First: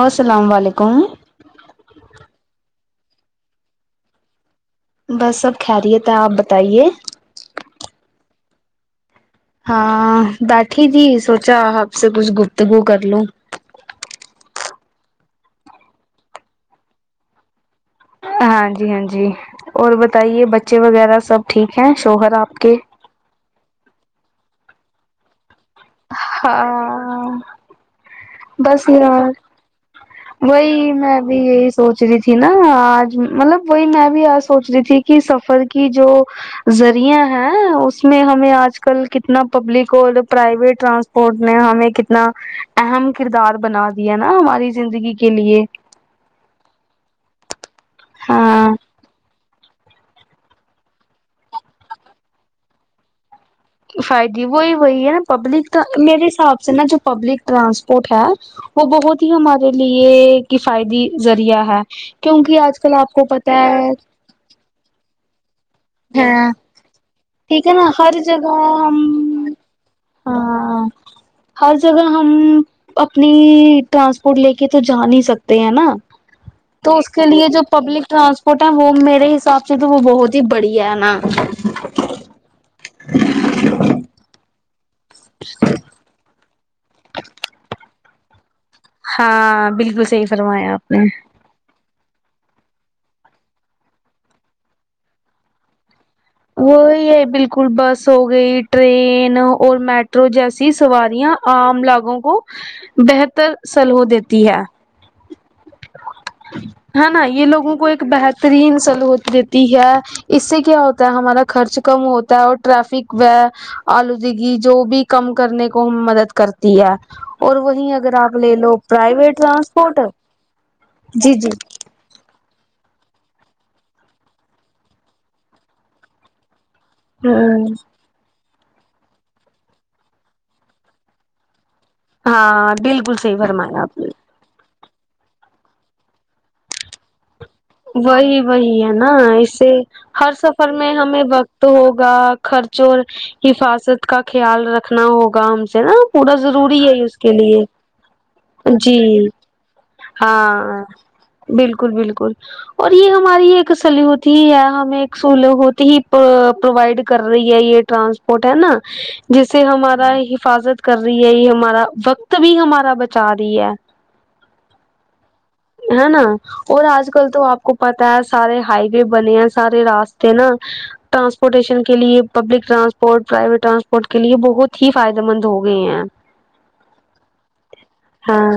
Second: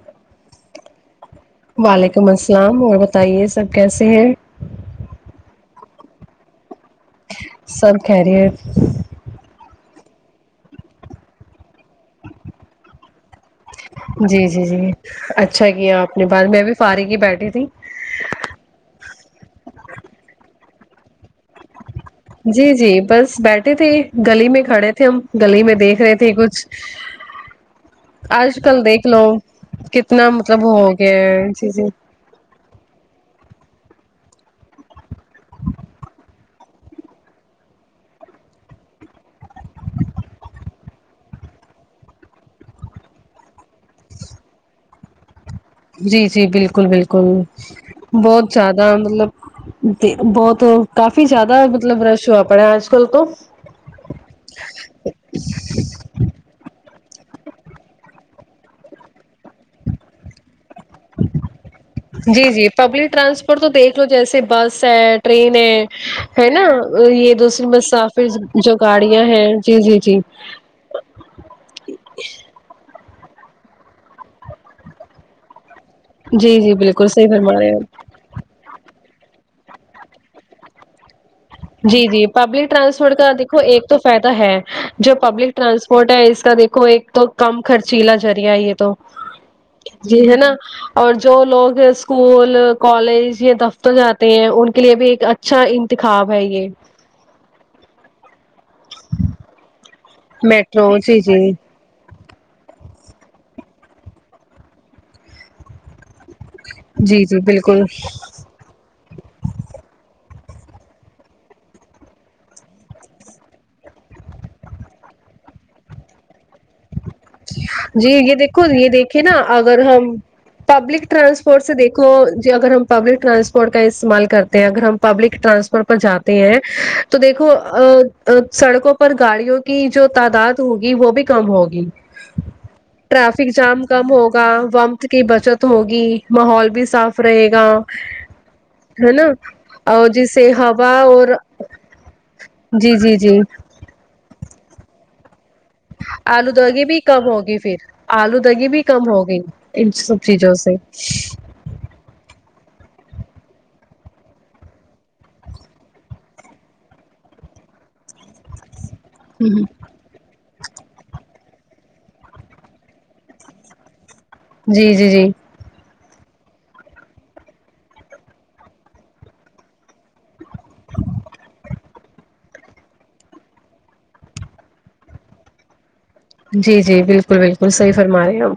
السلام علیکم وعلیکم السلام اور بتائیے سب کیسے ہیں بس سب کھیریت ہے آپ بتائیے سب کھیریت ہاں بیٹھی تھی سوچا آپ سے کچھ گفتگو کر لوں جی جی جی اچھا کیا آپ نے بات میں بھی فارغ ہی بیٹھی تھی ہاں جی ہاں جی اور بتائیے بچے وغیرہ سب ٹھیک ہے شوہر آپ جی کے جی بس بیٹھے تھے گلی میں کھڑے تھے ہم گلی میں دیکھ رہے تھے کچھ ہاں آج کل بس دیکھ لو یار کتنا مطلب ہو ہو وہی میں بھی گیا یہی چیزیں سوچ رہی تھی نہ آج مطلب وہی میں بھی ا سوچ رہی تھی کہ سفر کی جو ذریعہ ہیں اس میں ہمیں آج کل کتنا پبلک اور پرائیویٹ ٹرانس پورٹ نے ہمیں کتنا اہم کردار بنا دیا نہ ہماری زندگی کے لئے جی جی بالکل بالکل بہت ہاں زیادہ مطلب بہت کافی زیادہ مطلب رش ہوا پڑا آج کل تو فائدی وہی وہی ہے پبلک میرے حساب سے نہ جو پبلک ٹرانسپورٹ ہے وہ بہت ہی ہمارے لیے کیفائدی ذریعہ ہے جی کیونکہ جی آج کل آپ پبلک کو پتہ ٹرانسپورٹ تو ہے دیکھ لو جیسے بس ہے ٹرین ہے ہے نہ یہ ٹھیک دوسری ہے بس نا ہر سافر جگہ جو گاڑیاں ہم ہیں جی جی جی ہاں ہر جگہ ہم اپنی ٹرانسپورٹ لے کے تو جا نہیں سکتے ہے نہ جی جی تو بالکل اس کے صحیح لیے فرما جو رہے ہیں آپ پبلک ٹرانسپورٹ ہے وہ میرے حساب سے تو وہ بہت ہی بڑھیا ہے نہ جی جی پبلک ٹرانسپورٹ کا دیکھو ایک تو فائدہ ہے جو پبلک ٹرانسپ فوٹا ہے اس کا دیکھو ایک تو کم خرچیلہ ذریعہ ہے یہ تو ہاں بالکل جی صحیح ہے نہ فرمایا آپ نے اور جو لوگ اس اسکول کالج یا دفتر جاتے ہیں ان کے لیے بھی ایک اچھا انتخاب ہے یہ وہی ہے بالکل بس ہو گئی ٹرین اور میٹ تو جیسی میٹرو جی سواریاں جی عام لاگوں کو بہتر سلو دیتی ہے ہے نا جی جی یہ لوگوں بالکل کو ایک بہت ترین سلوت دیتی ہے اس سے کیا ہو تا ہے ہمارا خرچ کم ہوتا ہے اور ٹریفک وے آلودگی جو بھی کم کرنے کو ہم مدد کرتے تی ہے اور وہیں جی اگر یہ آپ لے دیکھو لو یہ دیکھیے پرائیویٹ نا اگر ٹرانسپورٹ ہم پبلک جی جی ٹرانسپورٹ سے دے کو جی اگر ہم پبلک ٹرانسپورٹ کا استعمال کرتے ہیں اگر ہم پبلک ٹرانسپورٹ پر جاتے ہیں تو دیکھو ہوں ا سڑکوں پر گاڑیوں کی جو تعداد ہوگی وہ بھی کم ہوگی ہاں بالکل صحیح فرمایا آپ نے اں ومت کی بچت ہوگی ماحول بھی صاف رہے گا وہی وہی ہے نہ ایسے اور ہر جس سے سفر ہوا میں ہمیں اور وقت ہوگا خرچوں جی جی جی حفاظت کا خیال رکھنا ہوگا سے نا پورا ضروری آلودودگی بھی ہے اس کم کے ہوگی لیے پھر آلودودگی بھی کم جی ہوگئی ان سب چیزوں سے ہاں بالکل بالکل اور یہ ہماری ایک سلیحت ہی ہے ہمیں ایک سولت ہی پرووائڈ کر رہی ہے یہ ٹرانسپورٹ ہے نا جسے ہمارا حفاظت کر رہی ہے یہ ہمارا وقت بھی ہمارا بچا رہی ہے جی جی جی ہے نا اور آج کل تو آپ کو پتا ہے سارے ہائی وے بنے ہیں سارے راستے نا ٹرانسپورٹیشن کے لیے پبلک ٹرانسپٹ ٹ پرائیویٹ ٹرانسپورٹ کے لیے بہت ہی فائدے مند ہو گئے ہیں جی جی بالکل بالکل صحیح فرما رہے ہیں ہاں ہم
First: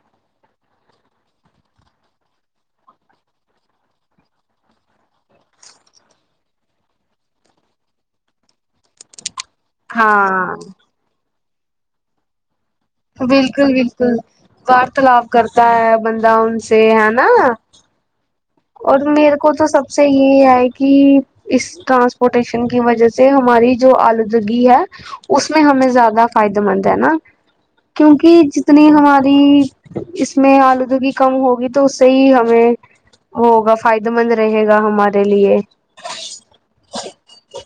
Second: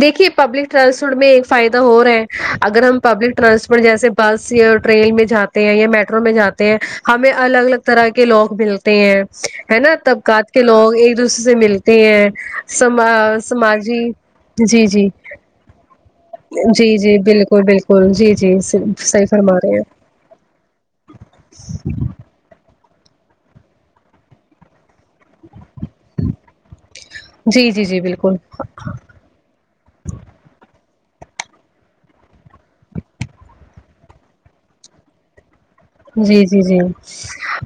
دیکھیے پبلک ٹرانسپورٹ میں ایک فائدہ ہو رہے اگر ہم پبلک ٹرانسپورٹ جیسے بس یا ٹرین میں جاتے ہیں یا میٹرو میں جاتے ہیں ہمیں الگ الگ طرح کے لوگ ملتے ہیں ہے نا طبقات ہاں کے لوگ ایک دوسرے سے ملتے ہیں سما بالکل سماجی بالکل جی جی وارتالپ کرتا ہے بندہ ان سے جی ہے جی نا بالکل بالکل جی جی اور صحیح میرے کو فرما تو رہے سب ہیں سے یہ ہے کہ اس ٹرانس روٹیشن کی وجہ سے ہماری جو آلودگی ہے اس میں ہمیں زیادہ فائدے مند ہے نا جی جی جی بالکل کیونکہ جتنی ہماری اس میں آلودگی کم ہوگی تو اس سے ہی ہمیں ہوگا فائدے مند رہے گا ہمارے لیے جی جی جی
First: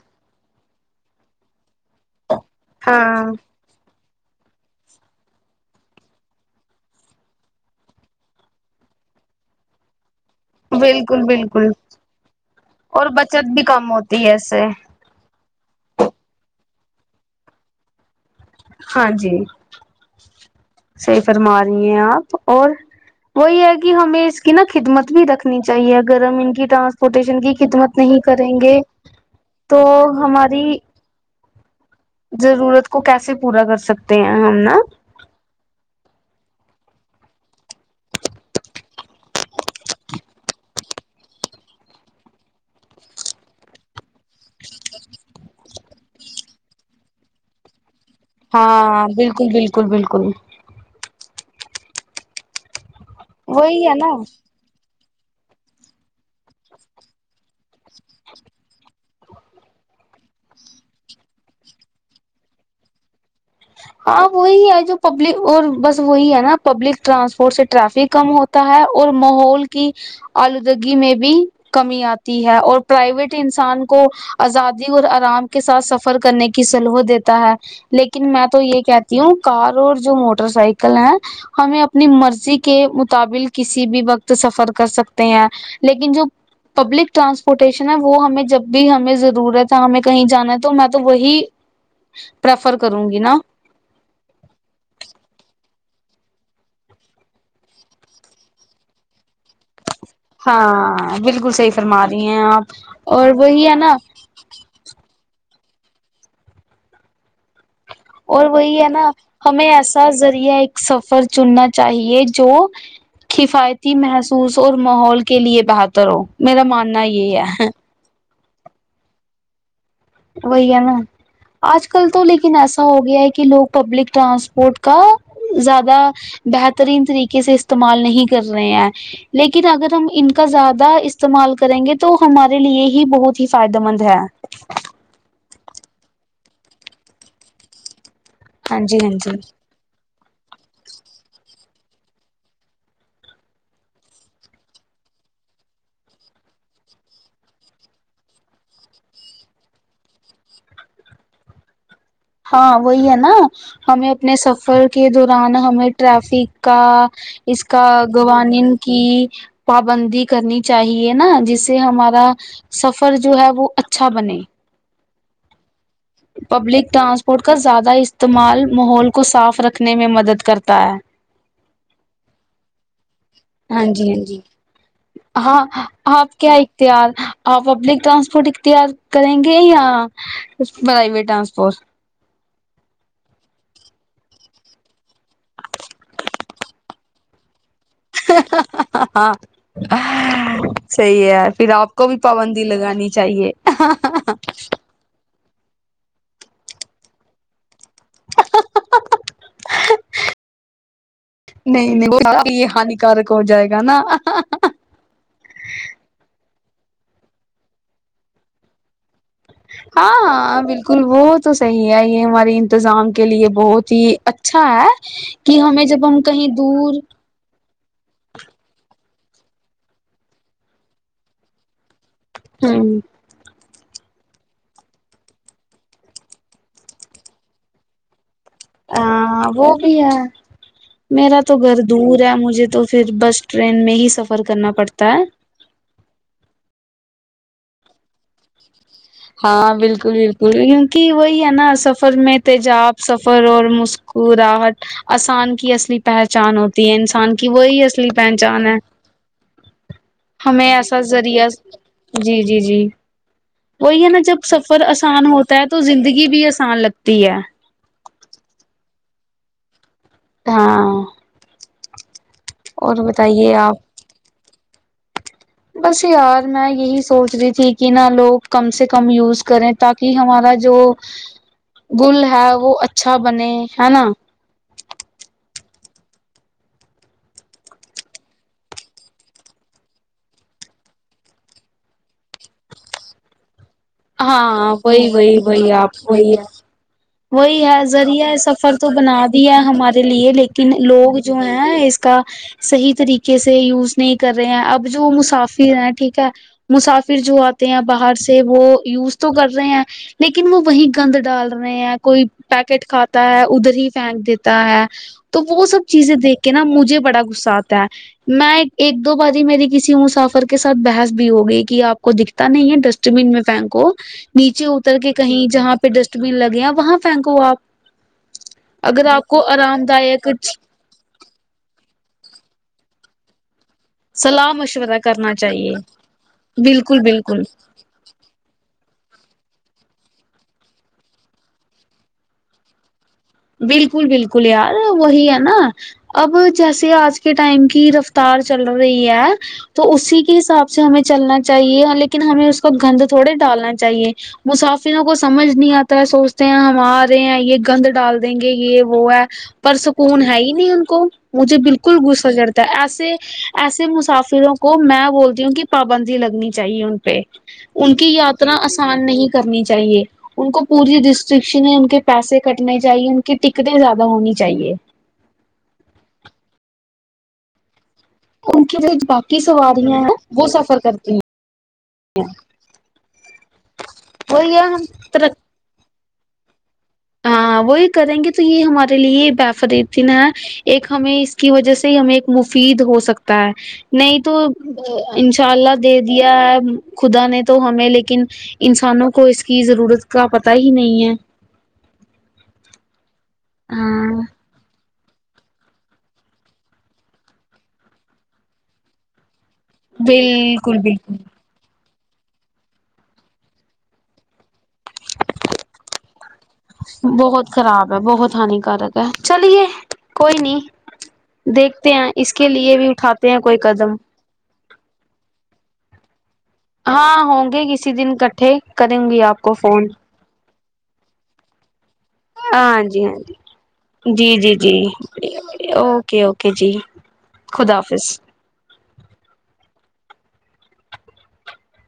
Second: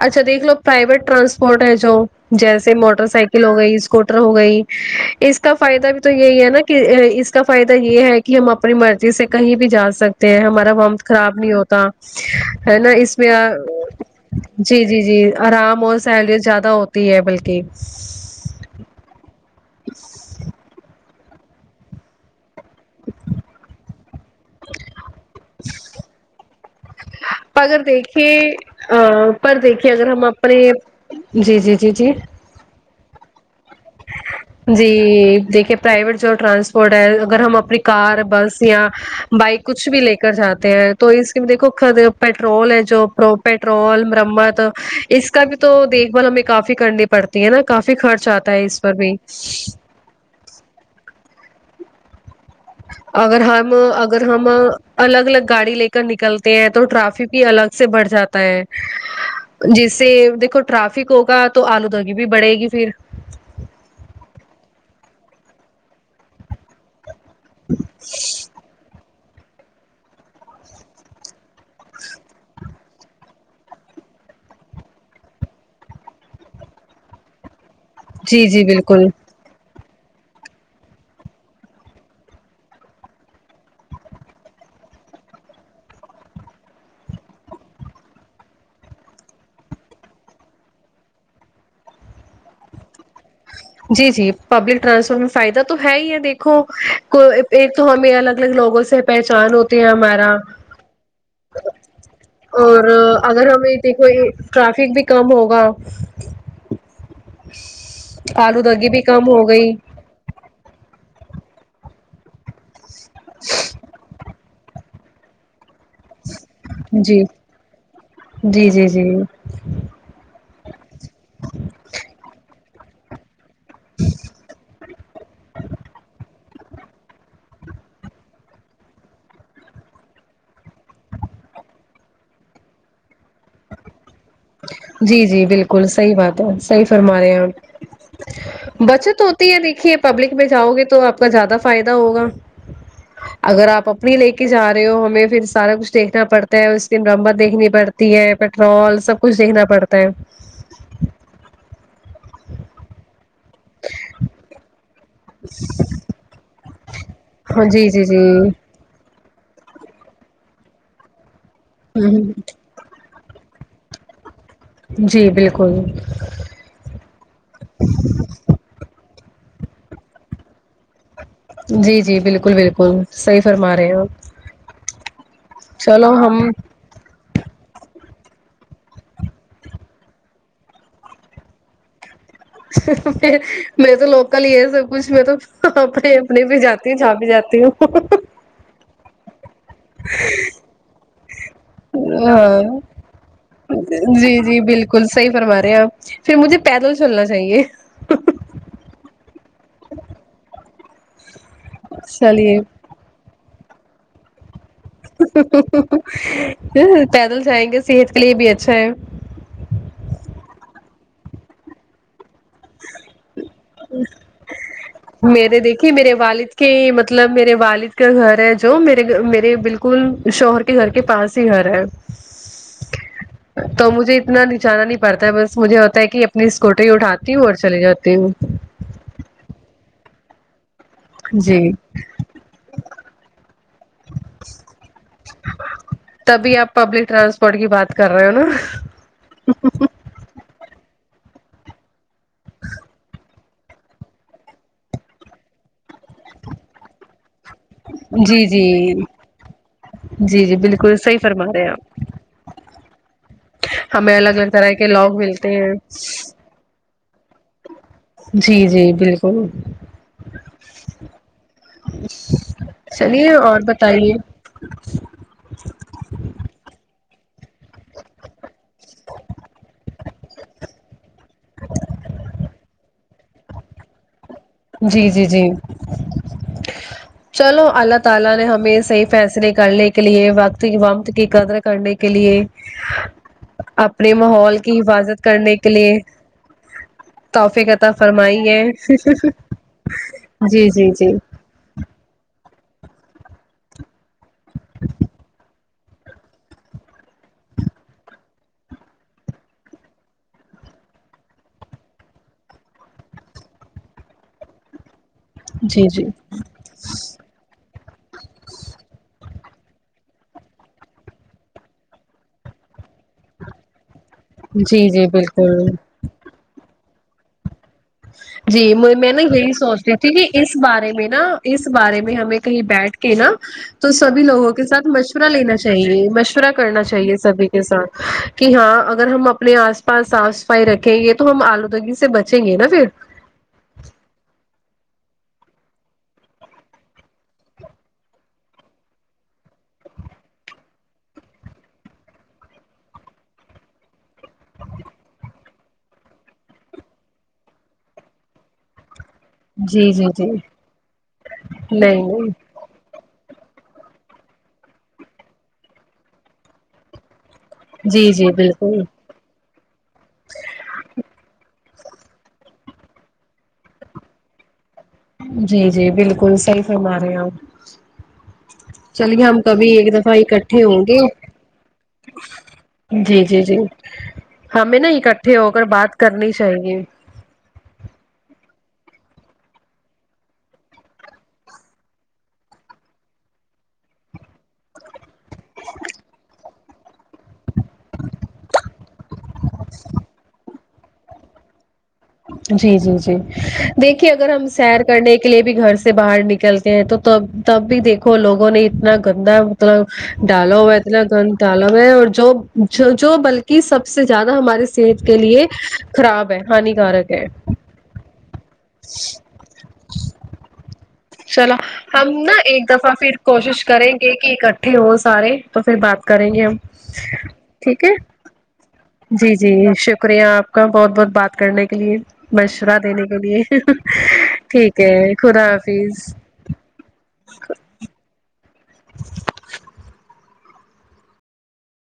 اچھا دیکھ لو پرائیویٹ ٹرانسپورٹ ہے جو جیسے سے موٹر ہاں سائیکل ہو گئی اس کو اسکٹر ہو گئی اس کا فائدہ بھی تو یہی ہے نا کہ اس کا فائدہ یہ ہے کہ کہ ہم اپنی مرضی سے کہیں بھی جا سک تے ہمارا ومت بالکل خراب نہیں بالکل ہوتا ہے نا اور اس میں بچت بھی کم ہوتی ہے اس سے جی جی جی آرام اور سیلری زیادہ ہوتی ہے بلکہ ہاں جی صحیح فرما رہی ہیں آپ اور وہی ہے کہ ہمیں اس کی نا خدمت بھی رکھنی چاہیے اگرم ان کی ٹرانس فوٹیشن کی اگر خدمت نہیں دیکھیے کریں گے پر تو دیکھیے اگر ہم اپنے ہماری جی جی جی جی ضرورت کو کیسے پورا کر سکتے تے ہم نا جی دیکھیے پرائیویٹ جو ٹرانسپورٹ ہے اگر ہم اپنی کار بس یا بائک کچھ بھی لے کر جاتے ہیں تو اسکیم دیکو ک پٹرول ہے جو پر پٹرول مرمت اس کا بھی تو دیکھ بال ہمیں کافی کرنی پڑتی ہے نا کافی خرچ آتا ہے اس پر ہاں بھی بالکل بالکل بالکل اگر ہم وہی ہے نا اگر ہم الگ الگ گاڑی لے کر نکلتے ہیں تو ٹرافک بھی الگ سے بڑھ جاتا ہے جس سے دیکھو ٹرافک ہوگا تو آلودگی بھی بڑھے گی پھر ہاں وہی ہے جو پبلک اور بس وہی ہے نا پبلک ٹرانسپورٹ سے ٹرافک کم ہوتا ہے اور ماحول کی آلودگی میں بھی کمی آتی ہے اور پرائیویٹ انسان کو آزادی اور آرام کے ساتھ سفر کرنے کی سہولت دیتا ہے لیکن لیکن میں جی تو جی یہ بالکل کہتی ہوں کار اور جو موٹر سائیکل ہیں ہمیں اپنی مرضی کے مطابل کسی بھی وقت سفر کر سکتے ہیں لیکن جو پبلک ٹرانسپورٹیشن ہے وہ ہمیں جب بھی ہمیں ضرورت ہے ہمیں کہیں جانا ہے تو میں تو وہی پرریفر کروں گی نا جی جی پبلک ٹرانسپورٹ میں فائدہ تو ہے ہی ہے دیکھو کو ایک تو ہمیں الگ الگ لوگوں سے پہچان ہوتے ہیں ہمارے ہاں بالکل صحیح فرما رہی ہیں آپ اور اگر وہی ہے ہمیں نا دیکھو ٹریفک بھی کم ہوگا اور وہی ہے آلوودگی بھی نا کم ہو گئی ہمیں ایسا ذریعہ ایک سفر چننا چاہیے جو کفایتی محسوس اور ماحول کے لیے بہتر ہو میرا ماننا جی یہ ہے جی جی جی وہی ہے نا آج کل تو لیکن ایسا ہو گیا ہے کہ لوگ پبلک ٹرانسپورٹ کا زیادہ بہترین طریقے سے استعمال نہیں کر رہے ہیں لیکن اگر ہم ان کا زیادہ استعمال کریں گے تو ہمارے لیے ہی بہت ہی فائدہ مند ہے جی جی بالکل صحیح بات ہے صحی فرما رہے ہیں آپ ہاں جی ہاں بچت جی ہوتی ہے دیکھیے پبلک میں جاؤ گے تو آپ کا زیادہ فائدہ ہوگا [unintelligible] اگر آپ اپنی لے کے جا رہے ہو ہمیں پھر سارا کچھ دیکھنا پڑتا ہے اور اسکن رمبر دیکھنی پڑتا ہے تی ہے پیٹرول سب کچھ دیکھنا پڑتا ہے ہاں وہی ہے نا ہمیں اپنے سفر کے دوران ہمیں ٹریافک کا اس ہاں کا جی جی جی گوانین کی پابندی کرنی چاہیے نا جس سے ہمارا ہوں سفر جو ہے وہ اچھا بنے جی بالکل پبلک ٹرانسپورٹ کا زیادہ استعمال ماحول کو صاف رکھنے میں مدد کرتا ہے جی جی بالکل بالکل صحیح فرما ہاں رہے ہو جی آپ ہاں جی ہاں چلو آپ ہم کیا اختیار آپ پبلک ٹرانسپورٹ اختیار کریں گے یا پرائیویٹ ٹرانسپورٹ میں تو لوکل ہی ہے سب کچھ میں تو اپنے اپنے بھی جاتی ہ چاہ بھی جاتی ہوں ہاں صحیح ہے پھر آپ کو بھی ہاں پابندی لگانی چاہیے گل سہ ہی فرما رہے ہیں آپ پھر مجھے پیدل چلنا چاہیے نہیں نہیں وہ س چلیے یہ ہانی کارک ہو جائے گا نا پیدل جائیں گے صحت کے لیے بھی اچھا ہے ہاں ہ بالکل وہ تو صحیح ہے یہ ہماری انتظام کے لیے بہت ہی اچھا ہے میرے کہ ہمیں دیکھیے جب میرے ہم کہیں والد کے دور مطلب میرے والد کا گھر ہے جو میرے میرے بالکل شوہر کے گھر کے پاس ہی گھر ہے ہوں تو مجھے اتنا نچانا نہیں پڑتا ہے بس مجھے ہوتا ہے کہ اپنی اسکوٹے اٹھاتی ہوں اور چلے جاتی ہوں ا وہ بھی ہے میرا تو جی گھر دور ہے مجھے تو پھر بس ٹرین میں ہی سفر کرنا پڑتا ہے تبھی آپ پبلک ٹرانسپورٹ کی بات کر رہے ہو نا ج ہاں بالکل بالکل کیونکہ وہی ہے نا سفر میں تیجاب سفر اور م کو راہٹ آسان کی اصلی پہچان ہوتی ہے انسان کہ وہی اصلی جی پہچان جی ہے جی جی ہمیں بالکل ایسا صحیح فرما ذریعہ رہے ہیں آپ جی جی جی وہی ہے ہمیں نا الگ جب الگ طرح سفر کے لوگ آسان ملتے ہوتا ہے ہیں تو زندگی بھی آسان لگتی ہے جی جی بالکل ہاں اور چلیے بتائیے اور آپ بتائیے بس یار میں یہی سوچ رہی تھی کہ نہ لوگ کم سے کم یوز کریں تاکہ ہمارا جو گل ہے وہ اچا اچھا بنے ہے نا جی جی جی چلو اللہ تعالی نے ہمیں صحیح فیصلے کرنے کے لیے وقت وقت کی قدر کرنے کے لیے آپ ہاں وہی وہی وہی آپ وہی آ وہی توفیق ہے عطا ذریعہ فرمائی ہے سفر تو بنا دیا ہمارے لیے جی لیکن جی جی لوگ جو ہے اس کا صحیح طریقے سے یوز نہیں کر رہے ہیں اب جو مسافر ہیں ٹھیک ہے مسافر جو آتے ہیں باہر سے وہ یوز تو کر رہے ہیں لیکن وہ وہی گند ڈال رہے ہیں کوئی پیکٹ کھاتا ہے ادھر ہی پھینک دیتا ہے تو وہ سب جی جی چیزیں دیکھ کے نا مجھے بڑا غصہ آتا ہے میں ایک دو باری میری کسی مسافر کے ساتھ بحث بھی ہو گئی کہ آپ کو دیکھ تا نہیں ہے ڈسٹ بین میں پینکو نیچے جی اتر جی کے کہیں بالکل جہاں پہ ڈسٹ لگے ہے وہاں پھینکو آپ جی اگر میں نے آپ کو یہی آرام سوچتی تھی کہ دایک اس بارے میں نا اس بارے میں ہمیں کہیں بیٹھ کے نا تو سبھی لوگوں کے ساتھ مشورہ لینا چاہیے مشورہ کرنا بالکل چاہیے بالکل سبھی کے ساتھ کہ ہاں اگر ہم اپنے آس پاس صاف صفائی رکھیں گے تو ہم آلودگی سے بچیں گے نا پھر بالکل بالکل یار وہی ہے نا اب جیسے آج کے ٹائم کی رفتار چل رہی ہے تو اسی کے حساب سے ہمیں چلنا چاہیے لیکن ہمیں اس کو گند تھوڑے ڈالنا چاہیے مسافروں کو سمجھ نہیں آتا ہے سوچتے ہیں ہم آ رہے ہیں یہ گند ڈال دیں گے یہ وہ ہے پر جی جی سکون جی ہے ہی نہیں ان کو مجھے بالکل نہیں غصہ نہیں کرتے ایسے ایسے مسافروں کو میں بولتی ہوں کہ پابندی لگنی چاہیے ان پہ ان جی کی جی یاتر بالکل آسان نہیں کرنی چاہیے ان کو پوری ریسٹرکشن ہے ان کے پیسے کٹنے چے چاہیے ان کی ٹکٹیں زیادہ ہونی چاہیے جی جی بالکل صحیح فرما رہے ہو ان کی جو چلیے باقی ہم کبھی ایک سواریاں دفعہ ہیں وہ اکٹھے سفر ہوں گے کرتی ہیں جی جی جی اور یہ ہاں میں ہم نہ ہی کر اکٹھے ترق ہو کر بات کرنی چاہیے ہاں وہی کریں گے تو یہ ہمارے لیے بے فریتی نہ ایک ہمیں اس کی وجہ سے ہی ہمیں ایک مفید ہو سکتا ہے نہیں تو انشاء اللہ دے دیا ہے خدا نے تو ہمیں لیکن انسانوں کو اس کی ضرورت کا پتا ہی نہیں ہے جی جی جی دیکھیے ہاں اگر ہم سیر کرنے کے لیے بھی گھر سے باہر نکلتے ہیں تو تب تب بھی دیکھو لوگوں نے اتنا گندا مطلب ڈالا ہوا ہے بالکل اتنا بالکل گند تالاب ہے اور جو جو جو بلکہ سب سے زیادہ ہماری صحت کے لیے خراب ہے ہانیکارک ہے بہت خراب ہے بہت ہانیکارک ہے چلیے کوئی نہیں چلو دیکھتے ہم ہیں اس نا کے ایک لیے بھی دفعہ پھر اٹھاتے ہیں کوئی کوشش کریں قدم گے کہ اکٹھے ہو سارے تو پھر بات کریں گے ہم ہاں ہوں گے ٹھیک کسی ہے دن اکٹھے جی جی شکریہ آپ کا بہت بہت بات کرنے کے لیے مشورہ ہاں جی دینے ہاں کے لیے جی جی جی ٹھیک ہے خدا جی حافظ اوکے اوکے جی خدا حافظ